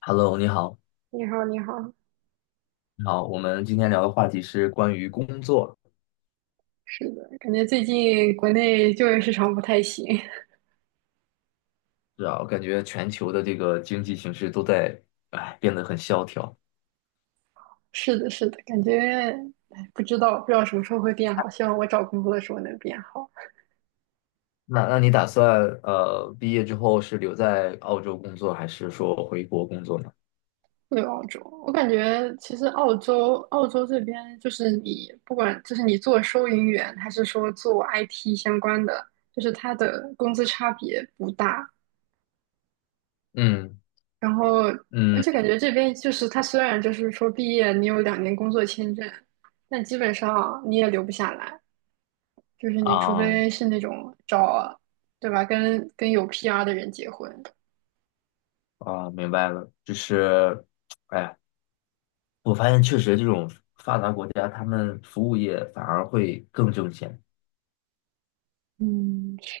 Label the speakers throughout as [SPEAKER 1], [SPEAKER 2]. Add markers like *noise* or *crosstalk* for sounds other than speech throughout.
[SPEAKER 1] Hello，你好，
[SPEAKER 2] 你好，你好，
[SPEAKER 1] 你好，我们今天聊的话题是关于工作。
[SPEAKER 2] 是的，感觉最近国内就业市场不太行。
[SPEAKER 1] 是啊，我感觉全球的这个经济形势都在，哎，变得很萧条。
[SPEAKER 2] *laughs* 是的，是的，感觉，哎，不知道什么时候会变好。希望我找工作的时候能变好。
[SPEAKER 1] 那你打算毕业之后是留在澳洲工作，还是说回国工作呢？
[SPEAKER 2] 对，澳洲，我感觉其实澳洲这边就是你不管就是你做收银员还是说做 IT 相关的，就是它的工资差别不大。
[SPEAKER 1] 嗯
[SPEAKER 2] 然后，而且
[SPEAKER 1] 嗯
[SPEAKER 2] 感觉这边就是它虽然就是说毕业你有2年工作签证，但基本上你也留不下来。就是你除
[SPEAKER 1] 啊
[SPEAKER 2] 非是那种找啊，对吧？跟有 PR 的人结婚。
[SPEAKER 1] 啊，明白了，就是，哎，我发现确实这种发达国家，他们服务业反而会更挣钱。
[SPEAKER 2] 嗯，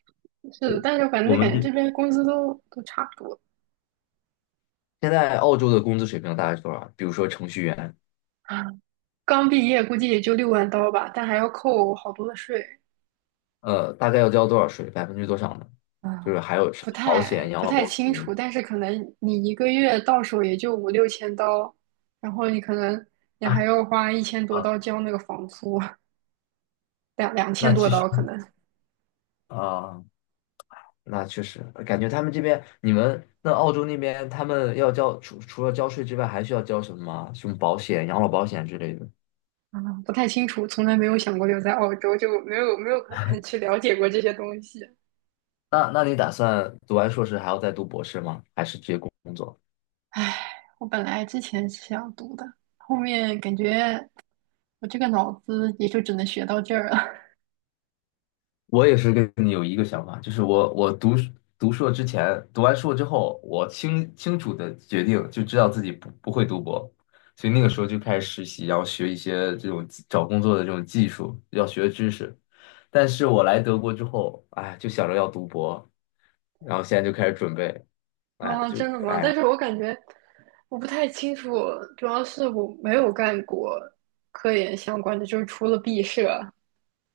[SPEAKER 2] 是
[SPEAKER 1] 对，
[SPEAKER 2] 的。但是反
[SPEAKER 1] 我
[SPEAKER 2] 正感
[SPEAKER 1] 们
[SPEAKER 2] 觉
[SPEAKER 1] 这
[SPEAKER 2] 这边工资都差不多。
[SPEAKER 1] 现在澳洲的工资水平大概是多少？比如说程序员。
[SPEAKER 2] 啊，刚毕业估计也就6万刀吧，但还要扣好多的税。
[SPEAKER 1] 大概要交多少税，百分之多少呢？就
[SPEAKER 2] 啊，
[SPEAKER 1] 是还有什么保险、养
[SPEAKER 2] 不
[SPEAKER 1] 老
[SPEAKER 2] 太
[SPEAKER 1] 保
[SPEAKER 2] 清楚。
[SPEAKER 1] 险
[SPEAKER 2] 但是可能你一个月到手也就五六千刀，然后你可能你还
[SPEAKER 1] 啊
[SPEAKER 2] 要花一千多
[SPEAKER 1] 啊。
[SPEAKER 2] 刀交那个房租，两
[SPEAKER 1] 那
[SPEAKER 2] 千多
[SPEAKER 1] 其实
[SPEAKER 2] 刀可能。
[SPEAKER 1] 啊，那确实感觉他们这边，你们那澳洲那边，他们要交除了交税之外，还需要交什么吗？什么保险、养老保险之类的？
[SPEAKER 2] 嗯，不太清楚，从来没有想过留在澳洲，就没有很 *laughs* 去了解过这些东西。
[SPEAKER 1] 那你打算读完硕士还要再读博士吗？还是直接工作？
[SPEAKER 2] 唉，我本来之前是想读的，后面感觉我这个脑子也就只能学到这儿了。
[SPEAKER 1] 我也是跟你有一个想法，就是我读书，读硕之前，读完硕之后，我清清楚的决定就知道自己不会读博，所以那个时候就开始实习，然后学一些这种技找工作的这种技术要学的知识。但是我来德国之后，哎，就想着要读博，然后现在就开始准备，
[SPEAKER 2] *laughs*
[SPEAKER 1] 哎，
[SPEAKER 2] 啊，
[SPEAKER 1] 就
[SPEAKER 2] 真的吗？但
[SPEAKER 1] 哎，
[SPEAKER 2] 是我感觉我不太清楚，主要是我没有干过科研相关的，就是除了毕设，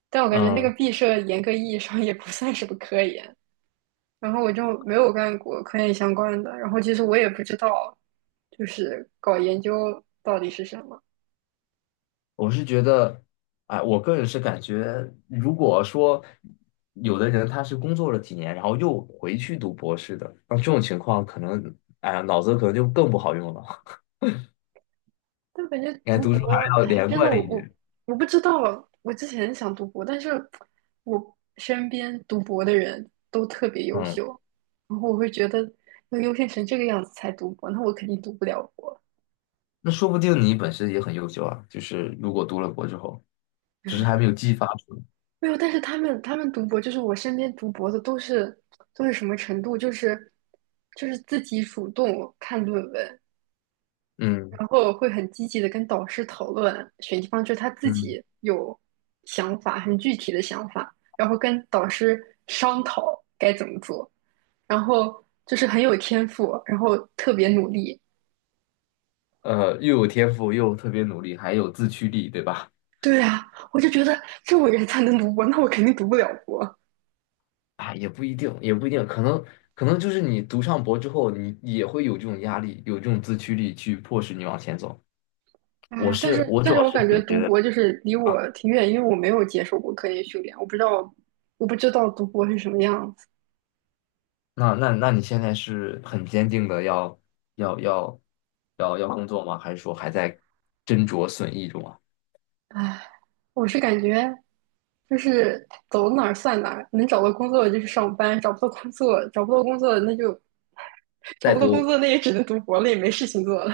[SPEAKER 2] 但我感觉那个
[SPEAKER 1] 嗯。
[SPEAKER 2] 毕设严格意义上也不算什么科研。然后我就没有干过科研相关的，然后其实我也不知道，就是搞研究到底是什么。
[SPEAKER 1] 我是觉得，哎，我个人是感觉，如果说有的人他是工作了几年，然后又回去读博士的，那这种情况可能，哎呀，脑子可能就更不好用了。*laughs*
[SPEAKER 2] 但感觉
[SPEAKER 1] 应该
[SPEAKER 2] 读
[SPEAKER 1] 读书
[SPEAKER 2] 博，
[SPEAKER 1] 还是要
[SPEAKER 2] 哎，
[SPEAKER 1] 连
[SPEAKER 2] 真的
[SPEAKER 1] 贯一点。
[SPEAKER 2] 我不知道，我之前想读博。但是我身边读博的人都特别优
[SPEAKER 1] 嗯，
[SPEAKER 2] 秀，然后我会觉得要优秀成这个样子才读博，那我肯定读不了博。
[SPEAKER 1] 那说不定你本身也很优秀啊，就是如果读了博之后，只是还没有
[SPEAKER 2] *laughs*
[SPEAKER 1] 激发出来。
[SPEAKER 2] 没有，但是他们读博，就是我身边读博的都是什么程度？就是自己主动看论文，
[SPEAKER 1] 嗯
[SPEAKER 2] 然后会很积极的跟导师讨论选地方，就是他自
[SPEAKER 1] 嗯，
[SPEAKER 2] 己有想法，很具体的想法，然后跟导师商讨该怎么做，然后就是很有天赋，然后特别努力。
[SPEAKER 1] 又有天赋，又特别努力，还有自驱力，对吧？
[SPEAKER 2] 对啊，我就觉得这种人才能读博，那我肯定读不了博。
[SPEAKER 1] 啊，也不一定，也不一定，可能，就是你读上博之后，你也会有这种压力，有这种自驱力去迫使你往前走。我
[SPEAKER 2] 啊，
[SPEAKER 1] 是我
[SPEAKER 2] 但
[SPEAKER 1] 主
[SPEAKER 2] 是
[SPEAKER 1] 要
[SPEAKER 2] 我
[SPEAKER 1] 是
[SPEAKER 2] 感
[SPEAKER 1] 可
[SPEAKER 2] 觉
[SPEAKER 1] 能觉
[SPEAKER 2] 读
[SPEAKER 1] 得，
[SPEAKER 2] 博就是离我挺远，因为我没有接受过科研训练，我不知道读博是什么样子。
[SPEAKER 1] 那你现在是很坚定的要要要工作吗？还是说还在斟酌损益中啊？
[SPEAKER 2] 唉，我是感觉就是走哪儿算哪儿，能找到工作就去上班，找不到工作，找不到工作那就 *laughs* 找
[SPEAKER 1] 在
[SPEAKER 2] 不到工
[SPEAKER 1] 读，
[SPEAKER 2] 作，那也只能读博了，也没事情做了。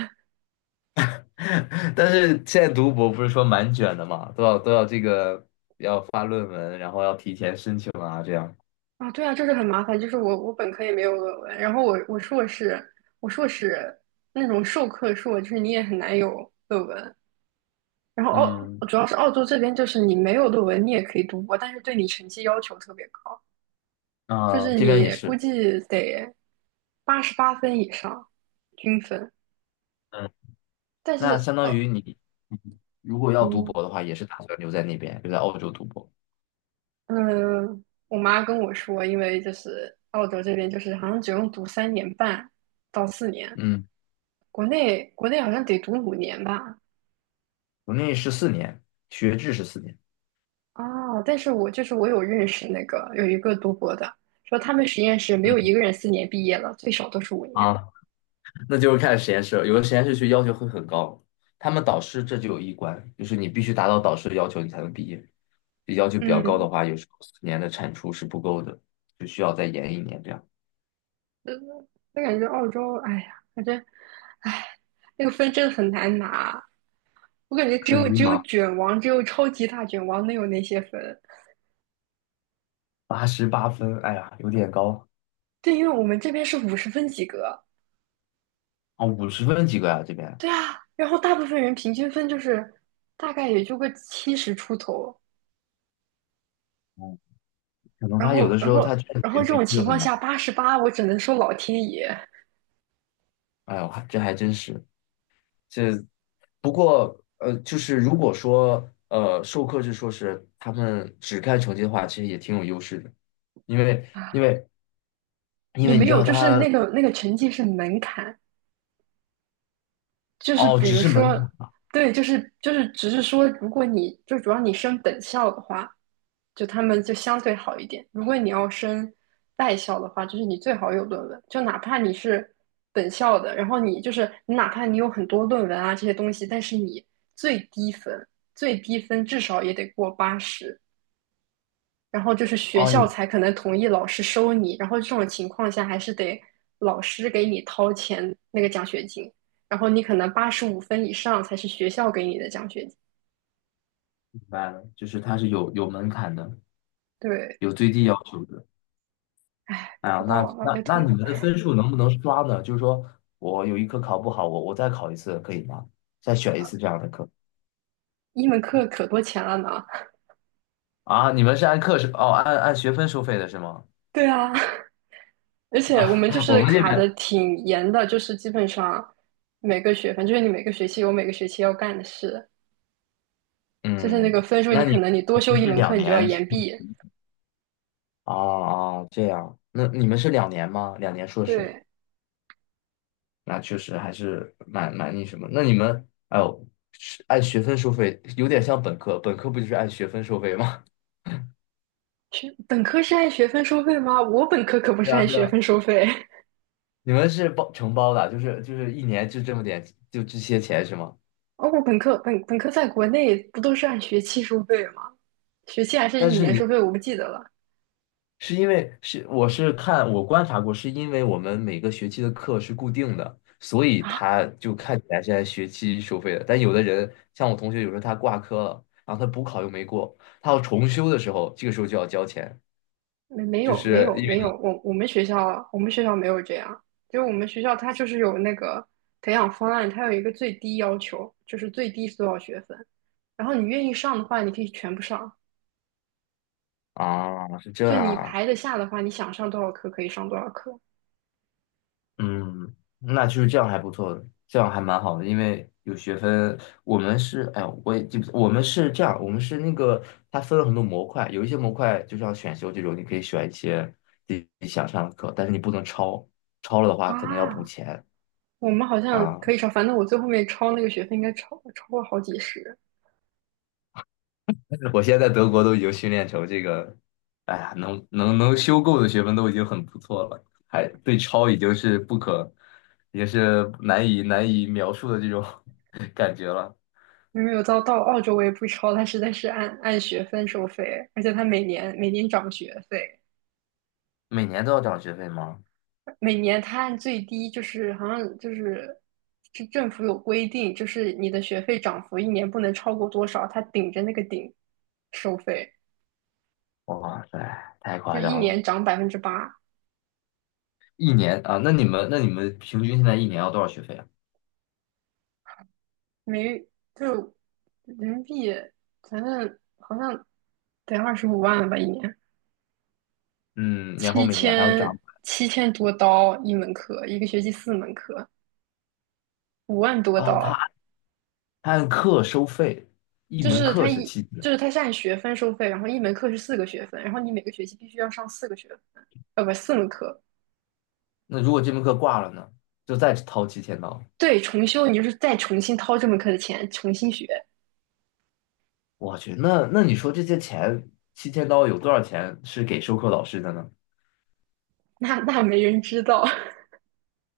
[SPEAKER 1] *laughs* 但是现在读博不是说蛮卷的嘛，都要这个要发论文，然后要提前申请啊，这样。
[SPEAKER 2] *laughs* 啊，对啊，就是很麻烦。就是我本科也没有论文，然后我硕士那种授课硕，就是你也很难有论文。然后
[SPEAKER 1] 嗯，
[SPEAKER 2] 主要是澳洲这边，就是你没有论文你也可以读博，但是对你成绩要求特别高。就
[SPEAKER 1] 啊、
[SPEAKER 2] 是
[SPEAKER 1] 这边
[SPEAKER 2] 你
[SPEAKER 1] 也
[SPEAKER 2] 估
[SPEAKER 1] 是。
[SPEAKER 2] 计得88分以上均分。
[SPEAKER 1] 嗯。
[SPEAKER 2] 但
[SPEAKER 1] 那
[SPEAKER 2] 是，
[SPEAKER 1] 相当于你，嗯，如果要读
[SPEAKER 2] 嗯
[SPEAKER 1] 博的话，也是打算留在那边，留在澳洲读博。
[SPEAKER 2] 嗯。我妈跟我说，因为就是澳洲这边就是好像只用读3年半到四年，
[SPEAKER 1] 嗯，
[SPEAKER 2] 国内好像得读五年吧。
[SPEAKER 1] 我内14年，学制是四年。
[SPEAKER 2] 啊，但是我就是我有认识那个有一个读博的，说他们实验室没有一
[SPEAKER 1] 嗯
[SPEAKER 2] 个人四年毕业了，最少都是五年。
[SPEAKER 1] 啊，那就是看实验室了，有的实验室去要求会很高，他们导师这就有一关，就是你必须达到导师的要求，你才能毕业。就要求比较高
[SPEAKER 2] 嗯，
[SPEAKER 1] 的话，有时候四年的产出是不够的，就需要再延一年这样。
[SPEAKER 2] 那感觉澳洲，哎呀，反正。唉，那个分真的很难拿。我感觉
[SPEAKER 1] 很迷
[SPEAKER 2] 只有
[SPEAKER 1] 茫，
[SPEAKER 2] 卷王，只有超级大卷王能有那些分。
[SPEAKER 1] 88分，哎呀，有点高
[SPEAKER 2] 对，因为我们这边是50分及格。
[SPEAKER 1] 啊，50分几个啊这边。
[SPEAKER 2] 对啊，然后大部分人平均分就是大概也就个70出头。
[SPEAKER 1] 嗯，可能他有的时候他卷子
[SPEAKER 2] 然后
[SPEAKER 1] 也
[SPEAKER 2] 这
[SPEAKER 1] 会
[SPEAKER 2] 种
[SPEAKER 1] 出的
[SPEAKER 2] 情
[SPEAKER 1] 很
[SPEAKER 2] 况
[SPEAKER 1] 难，
[SPEAKER 2] 下，八十八，我只能说老天爷
[SPEAKER 1] 哎呦，还这还真是。这不过就是如果说授课制硕士他们只看成绩的话，其实也挺有优势的，因为
[SPEAKER 2] 啊。
[SPEAKER 1] 因为因
[SPEAKER 2] 也
[SPEAKER 1] 为你
[SPEAKER 2] 没
[SPEAKER 1] 知
[SPEAKER 2] 有，
[SPEAKER 1] 道
[SPEAKER 2] 就是
[SPEAKER 1] 他，
[SPEAKER 2] 那个成绩是门槛，就是
[SPEAKER 1] 哦，
[SPEAKER 2] 比
[SPEAKER 1] 只
[SPEAKER 2] 如
[SPEAKER 1] 是门槛，
[SPEAKER 2] 说，对，就是只是说，如果你就主要你升本校的话，就他们就相对好一点。如果你要升外校的话，就是你最好有论文，就哪怕你是本校的，然后你就是你哪怕你有很多论文啊这些东西，但是你最低分最低分至少也得过八十，然后就是学
[SPEAKER 1] 哦，
[SPEAKER 2] 校
[SPEAKER 1] 有
[SPEAKER 2] 才可能同意老师收你，然后这种情况下还是得老师给你掏钱那个奖学金，然后你可能85分以上才是学校给你的奖学金。
[SPEAKER 1] 明白了，就是他是有门槛的，
[SPEAKER 2] 对，
[SPEAKER 1] 有最低要求的。哎
[SPEAKER 2] 不
[SPEAKER 1] 呀，
[SPEAKER 2] 知
[SPEAKER 1] 那
[SPEAKER 2] 道，脑袋
[SPEAKER 1] 那那你
[SPEAKER 2] 痛。
[SPEAKER 1] 们的分数能不能刷呢？就是说我有一科考不好，我再考一次可以吗？再选一次这样的课
[SPEAKER 2] 一门课可多钱了呢。
[SPEAKER 1] 啊？你们是按课是哦，按学分收费的是吗？
[SPEAKER 2] *laughs* 对啊，而且我
[SPEAKER 1] 啊，
[SPEAKER 2] 们就
[SPEAKER 1] *laughs* 我
[SPEAKER 2] 是
[SPEAKER 1] 们这
[SPEAKER 2] 卡
[SPEAKER 1] 边
[SPEAKER 2] 的挺严的，就是基本上每个学分，就是你每个学期要干的事，就是那
[SPEAKER 1] 嗯，
[SPEAKER 2] 个分数，你
[SPEAKER 1] 那
[SPEAKER 2] 可
[SPEAKER 1] 你
[SPEAKER 2] 能你多修一
[SPEAKER 1] 你是
[SPEAKER 2] 门课
[SPEAKER 1] 两
[SPEAKER 2] 你就要
[SPEAKER 1] 年是
[SPEAKER 2] 延
[SPEAKER 1] 吗，
[SPEAKER 2] 毕。
[SPEAKER 1] 啊啊，这样，那你们是两年吗？两年硕士，
[SPEAKER 2] 对，
[SPEAKER 1] 那确实还是蛮那什么。那你们，哎呦，是按学分收费，有点像本科，本科不就是按学分收费吗？
[SPEAKER 2] 学本科是按学分收费吗？我本科可不
[SPEAKER 1] *laughs* 对
[SPEAKER 2] 是
[SPEAKER 1] 啊，
[SPEAKER 2] 按
[SPEAKER 1] 对
[SPEAKER 2] 学
[SPEAKER 1] 啊，
[SPEAKER 2] 分收费。
[SPEAKER 1] 你们是包承包的，就是一年就这么点，就这些钱是吗？
[SPEAKER 2] *laughs* 哦，我本科在国内不都是按学期收费吗？学期还是
[SPEAKER 1] 但
[SPEAKER 2] 一
[SPEAKER 1] 是
[SPEAKER 2] 年收
[SPEAKER 1] 你
[SPEAKER 2] 费，我不记得了。
[SPEAKER 1] 是因为是我是看我观察过，是因为我们每个学期的课是固定的，所以
[SPEAKER 2] 啊，
[SPEAKER 1] 他就看起来是按学期收费的。但有的人像我同学，有时候他挂科了，然后他补考又没过，他要重修的时候，这个时候就要交钱，就是因
[SPEAKER 2] 没有，
[SPEAKER 1] 为
[SPEAKER 2] 我们学校没有这样。就我们学校它就是有那个培养方案，它有一个最低要求，就是最低是多少学分，然后你愿意上的话，你可以全部上，
[SPEAKER 1] 啊是这
[SPEAKER 2] 就
[SPEAKER 1] 样
[SPEAKER 2] 你
[SPEAKER 1] 啊。
[SPEAKER 2] 排得下的话，你想上多少课可以上多少课。
[SPEAKER 1] 嗯，那就是这样还不错的，这样还蛮好的，因为有学分。我们是，哎呀，我也记不，我们是这样，我们是那个，它分了很多模块，有一些模块就像选修这种，你可以选一些自己想上的课，但是你不能超，超了的话可能要补
[SPEAKER 2] 啊，
[SPEAKER 1] 钱
[SPEAKER 2] 我们好像
[SPEAKER 1] 啊。
[SPEAKER 2] 可以超，反正我最后面超那个学费应该超过好几十，
[SPEAKER 1] *laughs* 我现在在德国都已经训练成这个，哎呀，能修够的学分都已经很不错了，还对超已经是不可，也是难以描述的这种 *laughs* 感觉了。
[SPEAKER 2] 因为有到澳洲我也不超，它实在是按学分收费，而且它每年每年涨学费。
[SPEAKER 1] 每年都要涨学费吗？
[SPEAKER 2] 每年它按最低就是好像是政府有规定，就是你的学费涨幅一年不能超过多少，它顶着那个顶收费，
[SPEAKER 1] 哇塞，太
[SPEAKER 2] 就
[SPEAKER 1] 夸
[SPEAKER 2] 一
[SPEAKER 1] 张了！
[SPEAKER 2] 年涨8%。
[SPEAKER 1] 一年啊，那你们平均现在一年要多少学费啊？
[SPEAKER 2] 没就是人民币，反正好像得25万吧一年，
[SPEAKER 1] 嗯，然后
[SPEAKER 2] 七
[SPEAKER 1] 每年还要涨。
[SPEAKER 2] 千7000多刀一门课，一个学期四门课，五万多
[SPEAKER 1] 哦，
[SPEAKER 2] 刀，
[SPEAKER 1] 他按课收费，一
[SPEAKER 2] 就
[SPEAKER 1] 门
[SPEAKER 2] 是
[SPEAKER 1] 课是七千。
[SPEAKER 2] 就是他是按学分收费，然后一门课是四个学分，然后你每个学期必须要上四个学分，不，四门课。
[SPEAKER 1] 那如果这门课挂了呢，就再掏七千刀。
[SPEAKER 2] 对，重修你就是再重新掏这门课的钱，重新学，
[SPEAKER 1] 我去，那你说这些钱，七千刀有多少钱是给授课老师的呢？
[SPEAKER 2] 那没人知道 *laughs*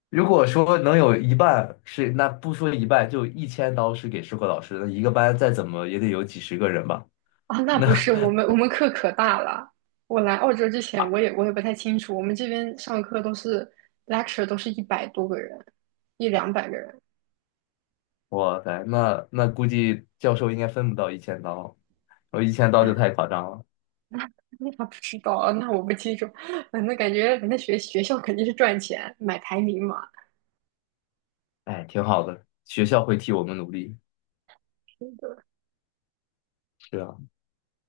[SPEAKER 1] 如果说能有一半是，那不说一半，就一千刀是给授课老师的，一个班再怎么也得有几十个人吧。
[SPEAKER 2] 啊，那不
[SPEAKER 1] 那。
[SPEAKER 2] 是我们课可大了。我来澳洲之前，我也不太清楚，我们这边上课都是 lecture 都是100多个人，一两百个人。
[SPEAKER 1] 哇塞，那估计教授应该分不到一千刀，我一千刀就太夸张了。
[SPEAKER 2] 那还不知道，那我不清楚。*laughs* 反正感觉那学校肯定是赚钱，买排名嘛。
[SPEAKER 1] 哎，挺好的，学校会替我们努力。是啊。